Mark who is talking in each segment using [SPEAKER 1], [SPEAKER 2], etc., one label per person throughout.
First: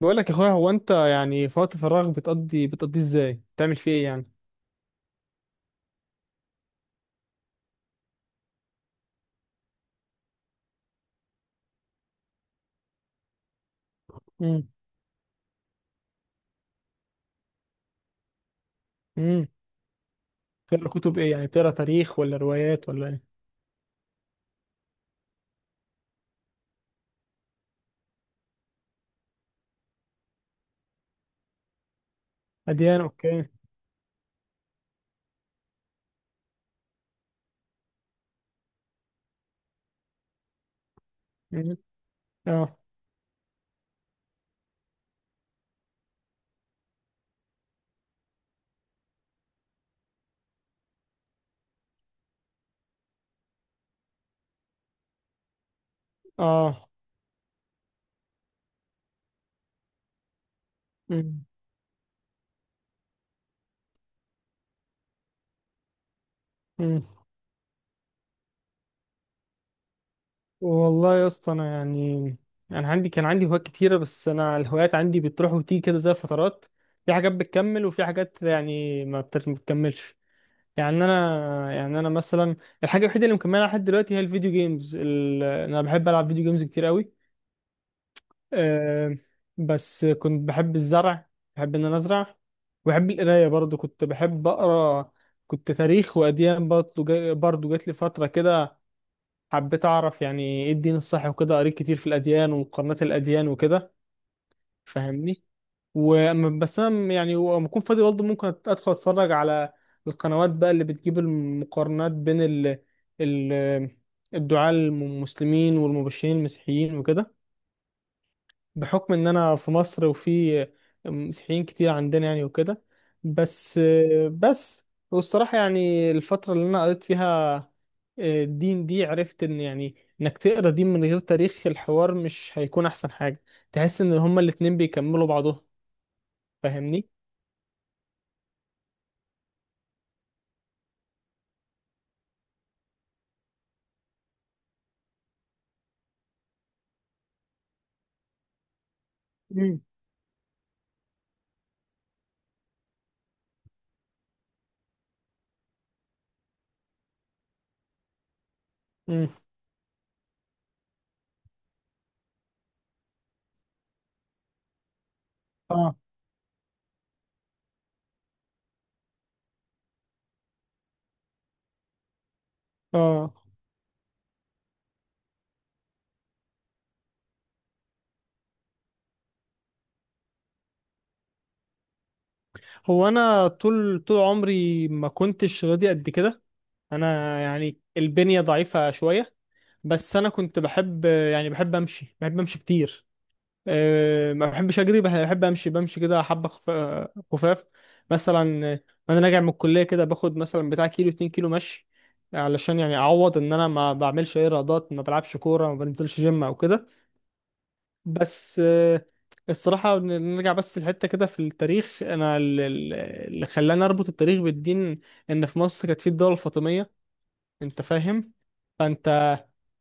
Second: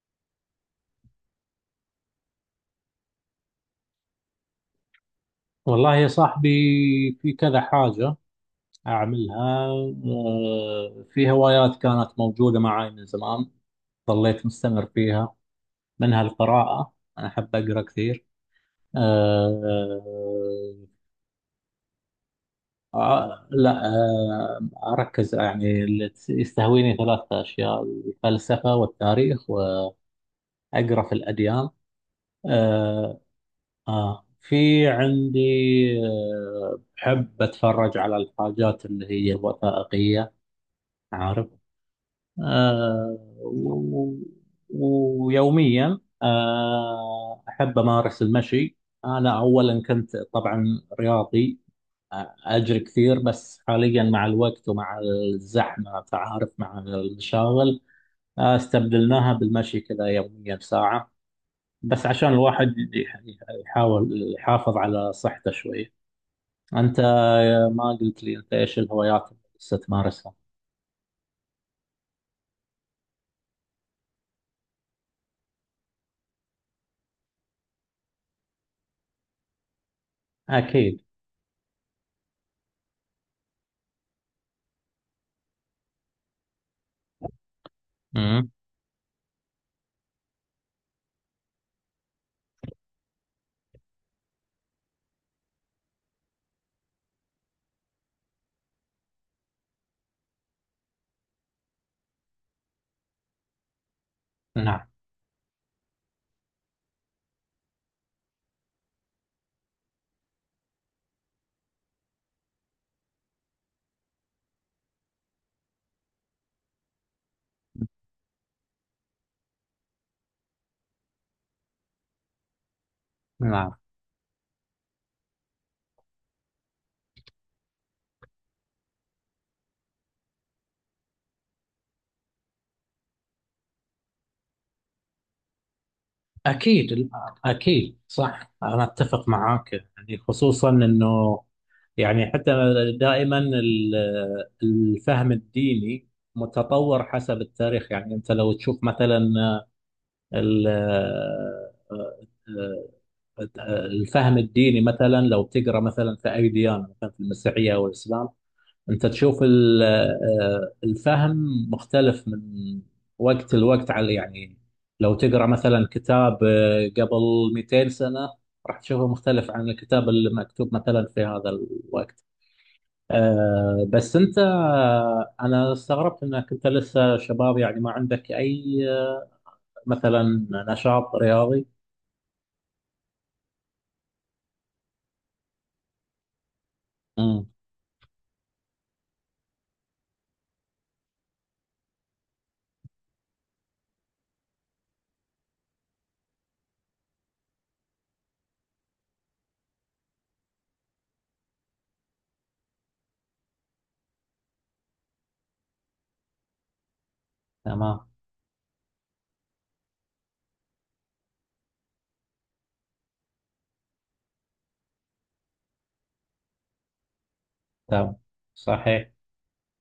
[SPEAKER 1] بقول لك يا اخويا، هو انت يعني في وقت فراغ بتقضيه ازاي، بتعمل فيه ايه يعني؟
[SPEAKER 2] والله يا صاحبي، في كذا حاجة أعملها. في هوايات كانت موجودة معي من زمان، ظليت
[SPEAKER 1] امم.
[SPEAKER 2] مستمر فيها. منها القراءة، أنا أحب أقرأ كثير.
[SPEAKER 1] امم.
[SPEAKER 2] آه،
[SPEAKER 1] بتقرا كتب ايه يعني؟ بتقرا تاريخ ولا روايات ولا ايه؟
[SPEAKER 2] لا، أركز يعني اللي يستهويني 3 أشياء: الفلسفة والتاريخ، وأقرأ في الأديان.
[SPEAKER 1] اديان،
[SPEAKER 2] آه،
[SPEAKER 1] اوكي.
[SPEAKER 2] في عندي. بحب أتفرج على الحاجات اللي هي الوثائقية، عارف.
[SPEAKER 1] امم. اه.
[SPEAKER 2] آه و- ويوميا أحب أمارس المشي. أنا أولا كنت طبعا رياضي، أجري كثير، بس حاليا مع الوقت ومع الزحمة تعارف مع
[SPEAKER 1] اه.
[SPEAKER 2] المشاغل، استبدلناها بالمشي كذا، يوميا ساعة،
[SPEAKER 1] امم.
[SPEAKER 2] بس عشان الواحد يحاول يحافظ على صحته شوي. أنت
[SPEAKER 1] امم.
[SPEAKER 2] ما قلت لي أنت إيش الهوايات اللي لسه تمارسها؟
[SPEAKER 1] والله يا اسطى، انا يعني انا عندي كان عندي هوايات كتيره، بس انا الهوايات عندي بتروح وتيجي كده زي فترات. في حاجات بتكمل وفي حاجات يعني ما بتكملش.
[SPEAKER 2] أكيد.
[SPEAKER 1] يعني انا مثلا، الحاجه الوحيده اللي مكملها لحد دلوقتي هي الفيديو جيمز انا بحب العب فيديو جيمز كتير قوي.
[SPEAKER 2] مم.
[SPEAKER 1] آه، بس كنت بحب الزرع، بحب ان انا ازرع، وبحب القرايه برضو، كنت بحب اقرا. كنت تاريخ واديان برضو جات لي فتره كده، حبيت اعرف يعني ايه الدين الصح وكده، قريت كتير في الاديان ومقارنات الاديان وكده.
[SPEAKER 2] نعم،
[SPEAKER 1] فاهمني؟ بس انا يعني لما اكون فاضي برضو ممكن ادخل اتفرج على القنوات بقى اللي بتجيب المقارنات بين ال ال الدعاة المسلمين والمبشرين المسيحيين وكده، بحكم ان انا في مصر، وفي مسيحيين كتير عندنا يعني وكده.
[SPEAKER 2] نعم.
[SPEAKER 1] بس بس والصراحة يعني الفترة اللي انا قريت فيها الدين دي، عرفت ان يعني انك تقرا دين من غير تاريخ الحوار مش هيكون احسن حاجة، تحس ان هما الاتنين بيكملوا بعضهم. فاهمني؟
[SPEAKER 2] أكيد، أكيد، صح، أنا أتفق معاك. يعني خصوصا أنه، يعني حتى، دائما الفهم الديني متطور حسب التاريخ. يعني أنت لو تشوف مثلا
[SPEAKER 1] مم.
[SPEAKER 2] ال- الفهم الديني، مثلا لو تقرأ مثلا في أي ديانة، مثلا في المسيحية أو الإسلام، انت
[SPEAKER 1] مم.
[SPEAKER 2] تشوف الفهم مختلف من وقت لوقت، على يعني لو تقرا مثلا
[SPEAKER 1] اه.
[SPEAKER 2] كتاب قبل 200 سنه، راح تشوفه مختلف عن الكتاب اللي مكتوب مثلا في هذا الوقت.
[SPEAKER 1] اه.
[SPEAKER 2] بس انت، انا استغربت انك انت لسه شباب، يعني ما عندك اي آه، مثلا نشاط رياضي.
[SPEAKER 1] هو انا طول عمري ما كنتش راضي قد كده، انا
[SPEAKER 2] امم.
[SPEAKER 1] يعني البنية ضعيفة شوية. بس انا كنت بحب، يعني بحب امشي كتير. ما بحبش اجري، بحب امشي، بمشي كده حبه خفاف مثلا. وانا راجع من الكليه كده باخد مثلا بتاع كيلو، 2 كيلو مشي، علشان يعني اعوض ان انا ما بعملش اي رياضات، ما بلعبش كوره، ما بنزلش جيم او كده.
[SPEAKER 2] تمام،
[SPEAKER 1] بس الصراحه نرجع بس لحته كده في التاريخ. انا اللي خلاني اربط التاريخ بالدين ان في مصر كانت في الدوله الفاطميه. انت
[SPEAKER 2] تمام.
[SPEAKER 1] فاهم؟
[SPEAKER 2] صحيح.
[SPEAKER 1] فانت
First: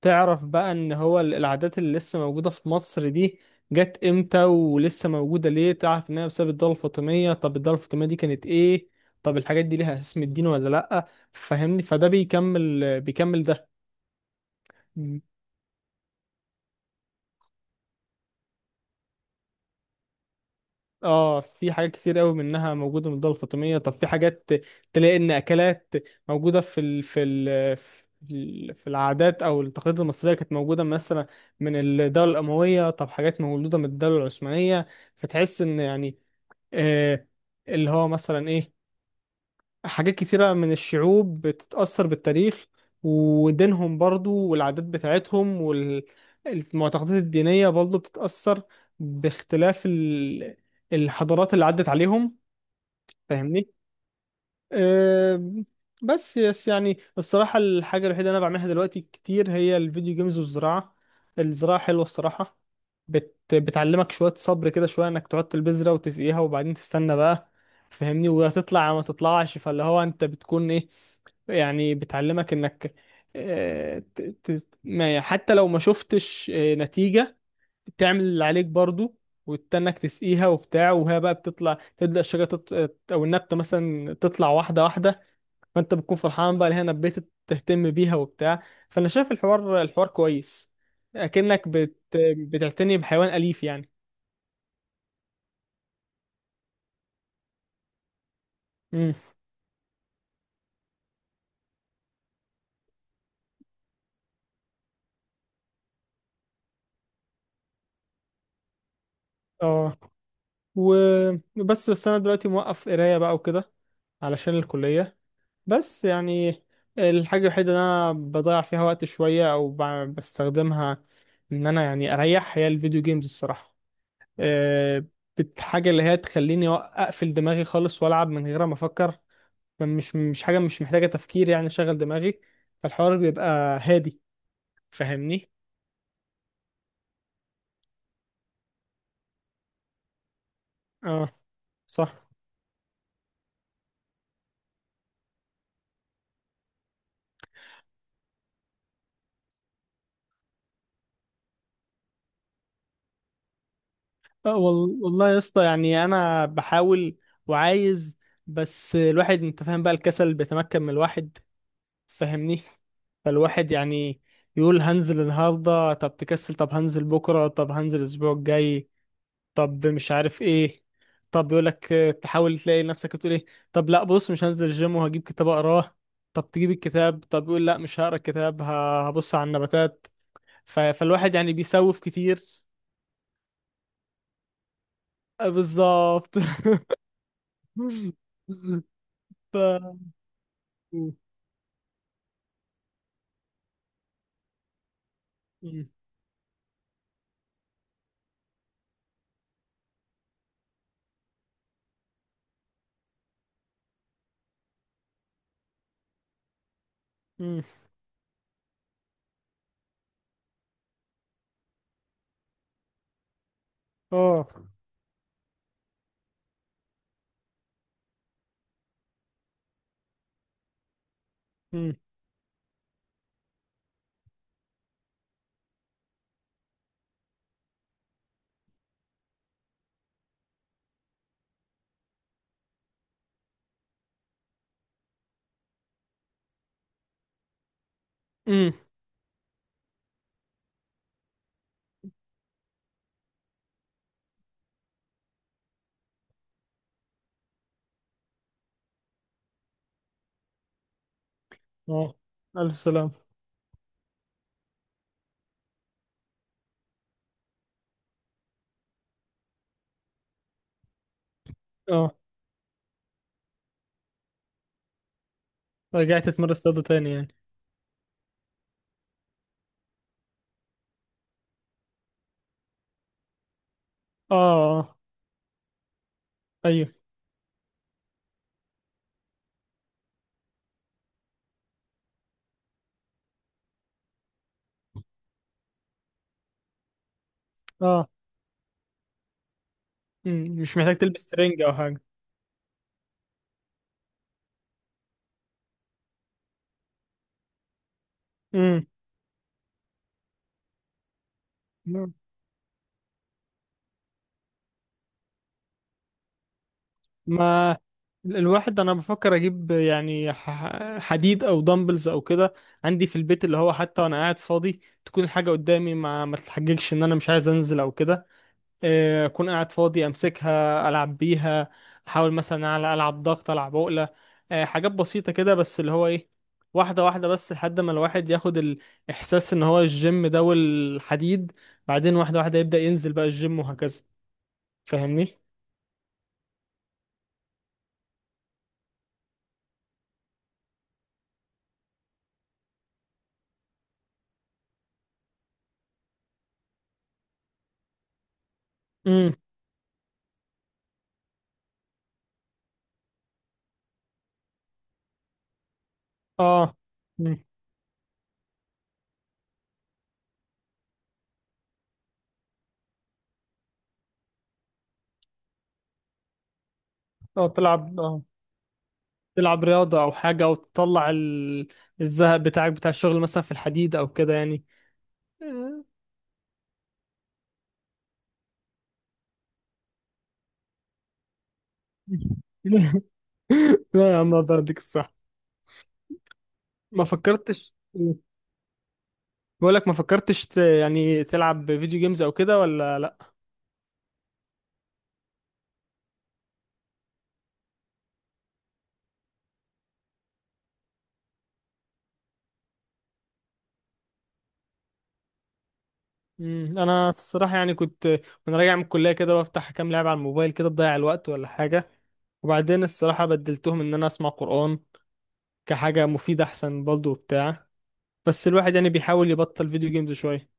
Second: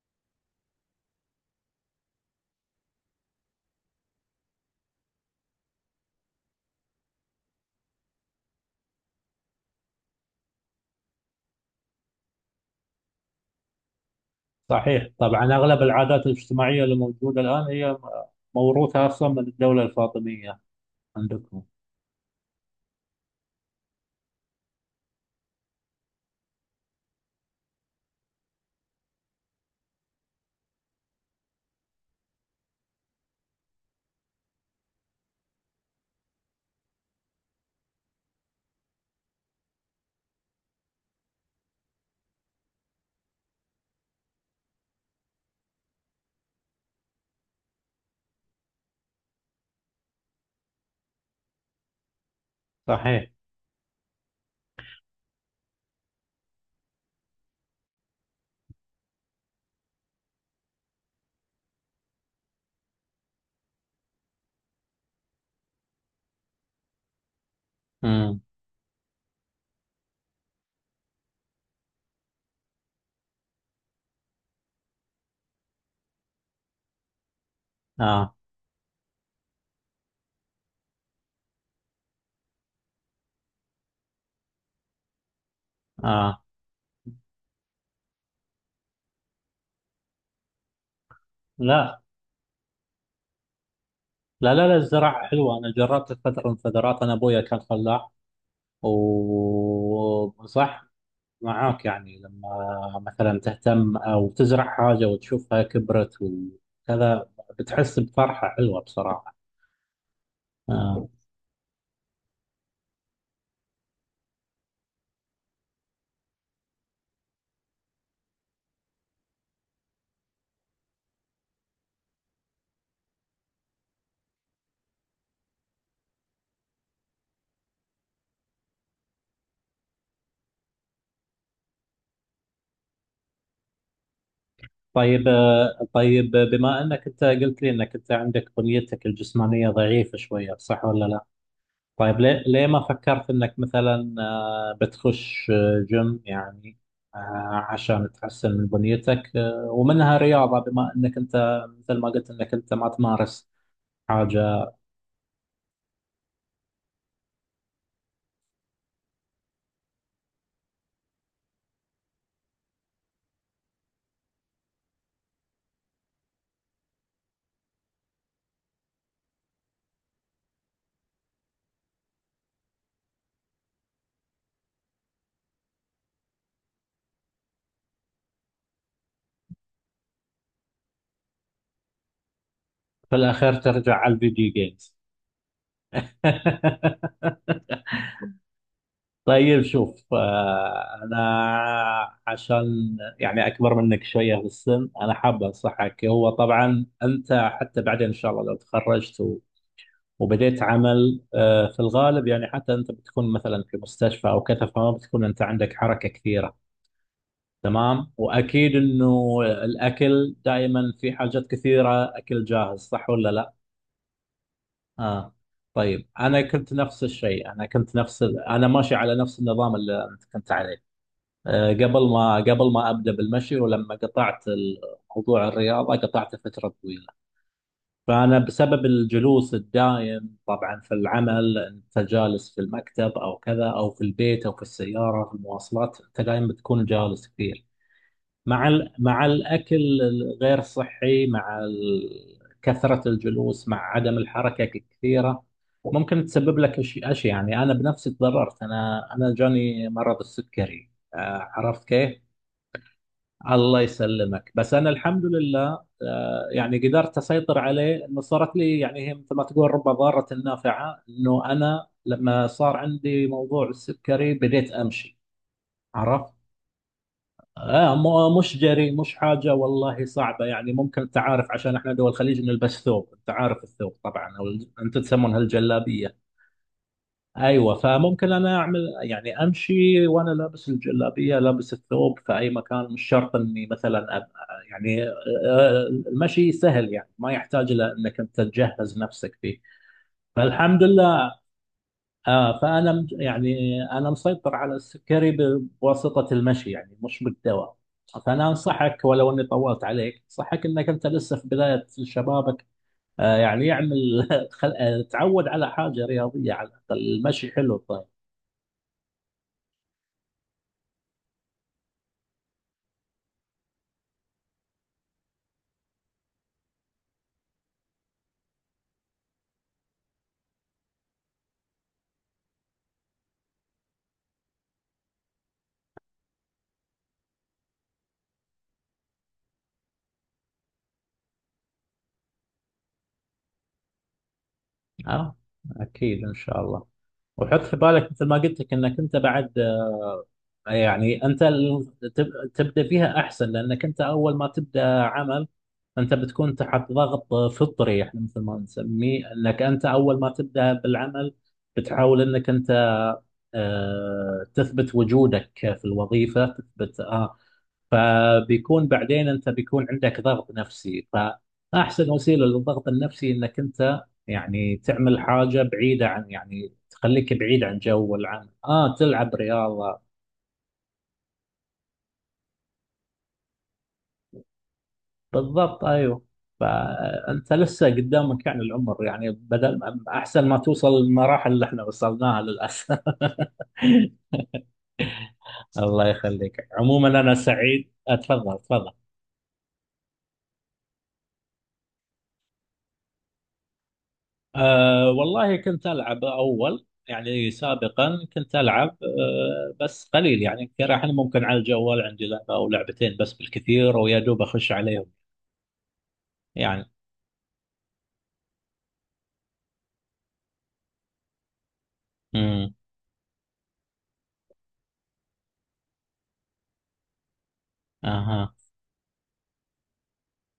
[SPEAKER 1] تعرف بقى ان هو العادات اللي لسه موجودة في مصر دي جت امتى، ولسه موجودة ليه، تعرف انها بسبب الدولة الفاطمية. طب الدولة الفاطمية دي كانت ايه؟ طب الحاجات دي ليها اسم الدين ولا لأ؟ فهمني، فده بيكمل ده.
[SPEAKER 2] صحيح،
[SPEAKER 1] م.
[SPEAKER 2] طبعا أغلب العادات الاجتماعية اللي موجودة الآن هي موروثة أصلا من الدولة الفاطمية.
[SPEAKER 1] اه،
[SPEAKER 2] عندكم.
[SPEAKER 1] في حاجات كتير قوي منها موجودة من الدولة الفاطمية. طب في حاجات تلاقي ان اكلات موجودة في في العادات او التقاليد المصرية، كانت موجودة مثلا من الدولة الأموية. طب حاجات مولودة من الدولة العثمانية. فتحس ان يعني آه، اللي هو مثلا ايه، حاجات كتيرة من الشعوب بتتأثر بالتاريخ، ودينهم برضو، والعادات بتاعتهم والمعتقدات الدينية برضو بتتأثر باختلاف الحضارات اللي عدت عليهم.
[SPEAKER 2] صحيح.
[SPEAKER 1] فاهمني؟ أم، بس يعني الصراحة الحاجة الوحيدة اللي أنا بعملها دلوقتي كتير هي الفيديو جيمز والزراعة. الزراعة حلوة الصراحة، بتعلمك شوية صبر كده، شوية إنك تحط البذرة وتسقيها وبعدين تستنى بقى. فاهمني؟
[SPEAKER 2] امم.
[SPEAKER 1] وهتطلع يا ما تطلعش، فاللي هو أنت بتكون إيه، يعني بتعلمك إنك ما يعني حتى لو ما شفتش نتيجة، تعمل
[SPEAKER 2] آه.
[SPEAKER 1] اللي عليك برضو، وتستناك تسقيها وبتاع، وهي بقى بتطلع، تبدأ الشجرة او النبتة مثلا تطلع واحدة واحدة. فانت بتكون
[SPEAKER 2] آه.
[SPEAKER 1] فرحان بقى، هنا بيت تهتم بيها وبتاع. فانا شايف الحوار، كويس، اكنك بت...
[SPEAKER 2] لا،
[SPEAKER 1] بتعتني بحيوان اليف يعني.
[SPEAKER 2] لا، لا، لا، الزراعة حلوة، أنا جربت فترة من الفترات، أنا أبويا كان فلاح،
[SPEAKER 1] امم.
[SPEAKER 2] وصح معاك يعني لما مثلا تهتم أو تزرع حاجة وتشوفها كبرت وكذا، بتحس بفرحة حلوة بصراحة.
[SPEAKER 1] اه.
[SPEAKER 2] آه.
[SPEAKER 1] وبس انا دلوقتي موقف قرايه بقى وكده علشان الكليه. بس يعني الحاجه الوحيده اللي انا بضيع فيها وقت شويه بستخدمها ان انا يعني اريح، هي الفيديو جيمز الصراحه. أه... حاجه اللي هي تخليني اقفل دماغي خالص والعب من غير ما افكر، مش حاجة، مش محتاجة تفكير يعني، شغل دماغي. فالحوار بيبقى هادي.
[SPEAKER 2] طيب،
[SPEAKER 1] فاهمني؟
[SPEAKER 2] طيب، بما انك انت قلت لي انك انت عندك بنيتك الجسمانيه ضعيفه شويه، صح ولا لا؟
[SPEAKER 1] اه.
[SPEAKER 2] طيب،
[SPEAKER 1] صح.
[SPEAKER 2] ليه ليه ما فكرت انك مثلا بتخش جيم يعني، عشان تحسن من بنيتك، ومنها رياضه، بما انك انت مثل ما قلت انك انت ما تمارس حاجه.
[SPEAKER 1] والله يا اسطى، يعني انا بحاول وعايز، بس الواحد انت فاهم بقى الكسل بيتمكن من الواحد. فاهمني؟ فالواحد يعني يقول هنزل النهارده، طب تكسل، طب هنزل بكره، طب هنزل الاسبوع الجاي، طب مش عارف ايه، طب يقول لك، تحاول تلاقي نفسك بتقول ايه، طب لا بص مش هنزل الجيم وهجيب كتاب اقراه، طب تجيب الكتاب، طب يقول لا مش هقرا الكتاب، هبص على النباتات. فالواحد يعني بيسوف كتير.
[SPEAKER 2] في الاخير ترجع على الفيديو جيمز.
[SPEAKER 1] بالظبط. ف
[SPEAKER 2] طيب شوف،
[SPEAKER 1] م-
[SPEAKER 2] أنا عشان يعني أكبر منك شوية في السن، أنا حاب
[SPEAKER 1] م-
[SPEAKER 2] أنصحك. هو طبعا أنت حتى بعدين إن شاء الله لو تخرجت وبديت عمل، في الغالب يعني حتى أنت بتكون مثلا في مستشفى أو كذا، فما بتكون أنت عندك حركة كثيرة.
[SPEAKER 1] م.
[SPEAKER 2] تمام. وأكيد إنه الأكل دائما، في حاجات كثيرة أكل جاهز، صح ولا لا؟
[SPEAKER 1] اه.
[SPEAKER 2] آه. طيب أنا كنت نفس الشيء، أنا كنت نفس ال... أنا ماشي على نفس النظام اللي أنت كنت عليه
[SPEAKER 1] م-
[SPEAKER 2] قبل ما ابدا بالمشي، ولما قطعت موضوع الرياضه، قطعته فتره طويله. فانا بسبب الجلوس الدائم طبعا في العمل، انت جالس في المكتب او كذا او في البيت او في السياره في المواصلات، انت دائما بتكون جالس كثير، مع
[SPEAKER 1] م.
[SPEAKER 2] الاكل الغير صحي، مع كثره الجلوس، مع عدم الحركه الكثيره، ممكن تسبب لك اشياء. يعني انا بنفسي تضررت، انا جاني مرض السكري، عرفت
[SPEAKER 1] اه.
[SPEAKER 2] كيف؟
[SPEAKER 1] الف سلام.
[SPEAKER 2] الله يسلمك، بس انا الحمد لله يعني قدرت اسيطر عليه، انه صارت لي يعني هي مثل ما تقول رب ضارة نافعة، انه انا
[SPEAKER 1] اه.
[SPEAKER 2] لما صار عندي موضوع السكري بديت امشي،
[SPEAKER 1] رجعت
[SPEAKER 2] عرفت.
[SPEAKER 1] اتمرن رياضة تاني يعني؟
[SPEAKER 2] آه مش جري، مش حاجة والله صعبة يعني. ممكن انت عارف، عشان احنا دول الخليج نلبس ثوب، انت عارف الثوب
[SPEAKER 1] اه.
[SPEAKER 2] طبعا، او
[SPEAKER 1] آه.
[SPEAKER 2] انتم تسمونها الجلابية.
[SPEAKER 1] ايوه.
[SPEAKER 2] ايوه، فممكن انا اعمل يعني امشي وانا لابس الجلابيه، لابس الثوب في اي مكان، مش شرط اني مثلا يعني، المشي سهل يعني، ما يحتاج الى
[SPEAKER 1] اه.
[SPEAKER 2] انك انت تجهز نفسك فيه،
[SPEAKER 1] م. مش
[SPEAKER 2] فالحمد
[SPEAKER 1] محتاج تلبس
[SPEAKER 2] لله.
[SPEAKER 1] ترنج او حاجة.
[SPEAKER 2] آه فانا يعني انا مسيطر على السكري بواسطه المشي، يعني مش بالدواء. فانا انصحك ولو اني طولت عليك، انصحك انك انت لسه في بدايه
[SPEAKER 1] م.
[SPEAKER 2] شبابك يعني يعمل خل... آه، تعود على حاجه رياضيه، على الاقل المشي
[SPEAKER 1] ما
[SPEAKER 2] حلو. طيب.
[SPEAKER 1] الواحد انا بفكر اجيب يعني حديد او دمبلز او كده عندي في البيت، اللي هو حتى وانا قاعد فاضي تكون الحاجه قدامي، ما تتحججش ان انا مش عايز انزل او كده. اكون قاعد فاضي امسكها العب بيها، احاول مثلا على العب ضغط، العب عقله. حاجات بسيطه كده، بس اللي هو ايه، واحده واحده، بس لحد ما الواحد ياخد الاحساس ان هو الجيم ده والحديد، بعدين واحده واحده يبدا ينزل بقى الجيم وهكذا.
[SPEAKER 2] اه
[SPEAKER 1] فاهمني؟
[SPEAKER 2] اكيد ان شاء الله. وحط في بالك مثل ما قلت لك انك انت بعد، يعني انت تبدا فيها احسن، لانك انت اول ما تبدا عمل انت بتكون تحت ضغط فطري، احنا مثل ما نسميه
[SPEAKER 1] امم.
[SPEAKER 2] انك انت اول ما تبدا بالعمل، بتحاول انك انت تثبت وجودك في الوظيفه،
[SPEAKER 1] اه.
[SPEAKER 2] تثبت فبيكون بعدين انت بيكون عندك ضغط نفسي. فاحسن وسيله للضغط النفسي انك انت يعني تعمل حاجه بعيده، عن يعني تخليك
[SPEAKER 1] او
[SPEAKER 2] بعيد عن جو العمل، اه تلعب
[SPEAKER 1] تلعب
[SPEAKER 2] رياضه.
[SPEAKER 1] رياضة او حاجة، او تطلع الزهق بتاعك بتاع الشغل مثلا في الحديد او كده يعني.
[SPEAKER 2] بالضبط
[SPEAKER 1] آه.
[SPEAKER 2] ايوه. فانت لسه قدامك يعني العمر، يعني بدل احسن ما توصل للمراحل اللي احنا وصلناها للاسف.
[SPEAKER 1] لا يا عم، الله يديك الصح.
[SPEAKER 2] الله يخليك،
[SPEAKER 1] ما
[SPEAKER 2] عموما انا
[SPEAKER 1] فكرتش.
[SPEAKER 2] سعيد، اتفضل تفضل.
[SPEAKER 1] بقولك ما فكرتش يعني تلعب فيديو جيمز او كده ولا لا؟
[SPEAKER 2] أه والله كنت ألعب أول يعني سابقا، كنت ألعب أه بس قليل يعني. الحين ممكن على الجوال عندي لعبة أو لعبتين بس بالكثير، ويا دوب أخش عليهم
[SPEAKER 1] مم.
[SPEAKER 2] يعني.
[SPEAKER 1] انا الصراحة يعني كنت، وانا راجع من الكلية كده، بفتح كام لعبة على الموبايل كده تضيع الوقت ولا حاجة.
[SPEAKER 2] امم.
[SPEAKER 1] وبعدين الصراحة بدلتهم ان انا اسمع قرآن كحاجة مفيدة احسن برضه وبتاع. بس
[SPEAKER 2] أها.
[SPEAKER 1] الواحد يعني بيحاول يبطل فيديو جيمز شوية.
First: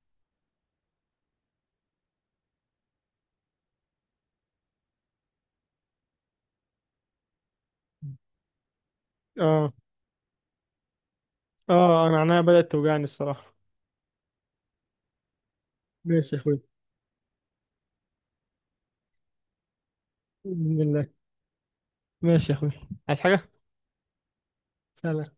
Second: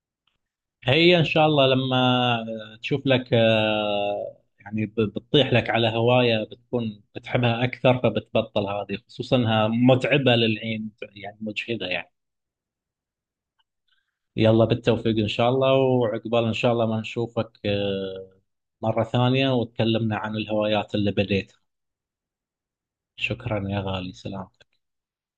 [SPEAKER 2] هي إن شاء الله لما تشوف لك أه يعني بتطيح لك على هواية بتكون بتحبها أكثر، فبتبطل هذه، خصوصا إنها
[SPEAKER 1] اه.
[SPEAKER 2] متعبة للعين، يعني مجهدة
[SPEAKER 1] اه
[SPEAKER 2] يعني.
[SPEAKER 1] انا عينيا بدأت توجعني الصراحة.
[SPEAKER 2] يلا بالتوفيق إن شاء الله،
[SPEAKER 1] ماشي يا
[SPEAKER 2] وعقبال إن
[SPEAKER 1] اخوي.
[SPEAKER 2] شاء الله ما نشوفك مرة ثانية وتكلمنا عن
[SPEAKER 1] باذن
[SPEAKER 2] الهوايات
[SPEAKER 1] الله.
[SPEAKER 2] اللي بديتها.
[SPEAKER 1] ماشي يا اخوي. عايز حاجة؟
[SPEAKER 2] شكرا يا غالي، سلام.
[SPEAKER 1] سلام.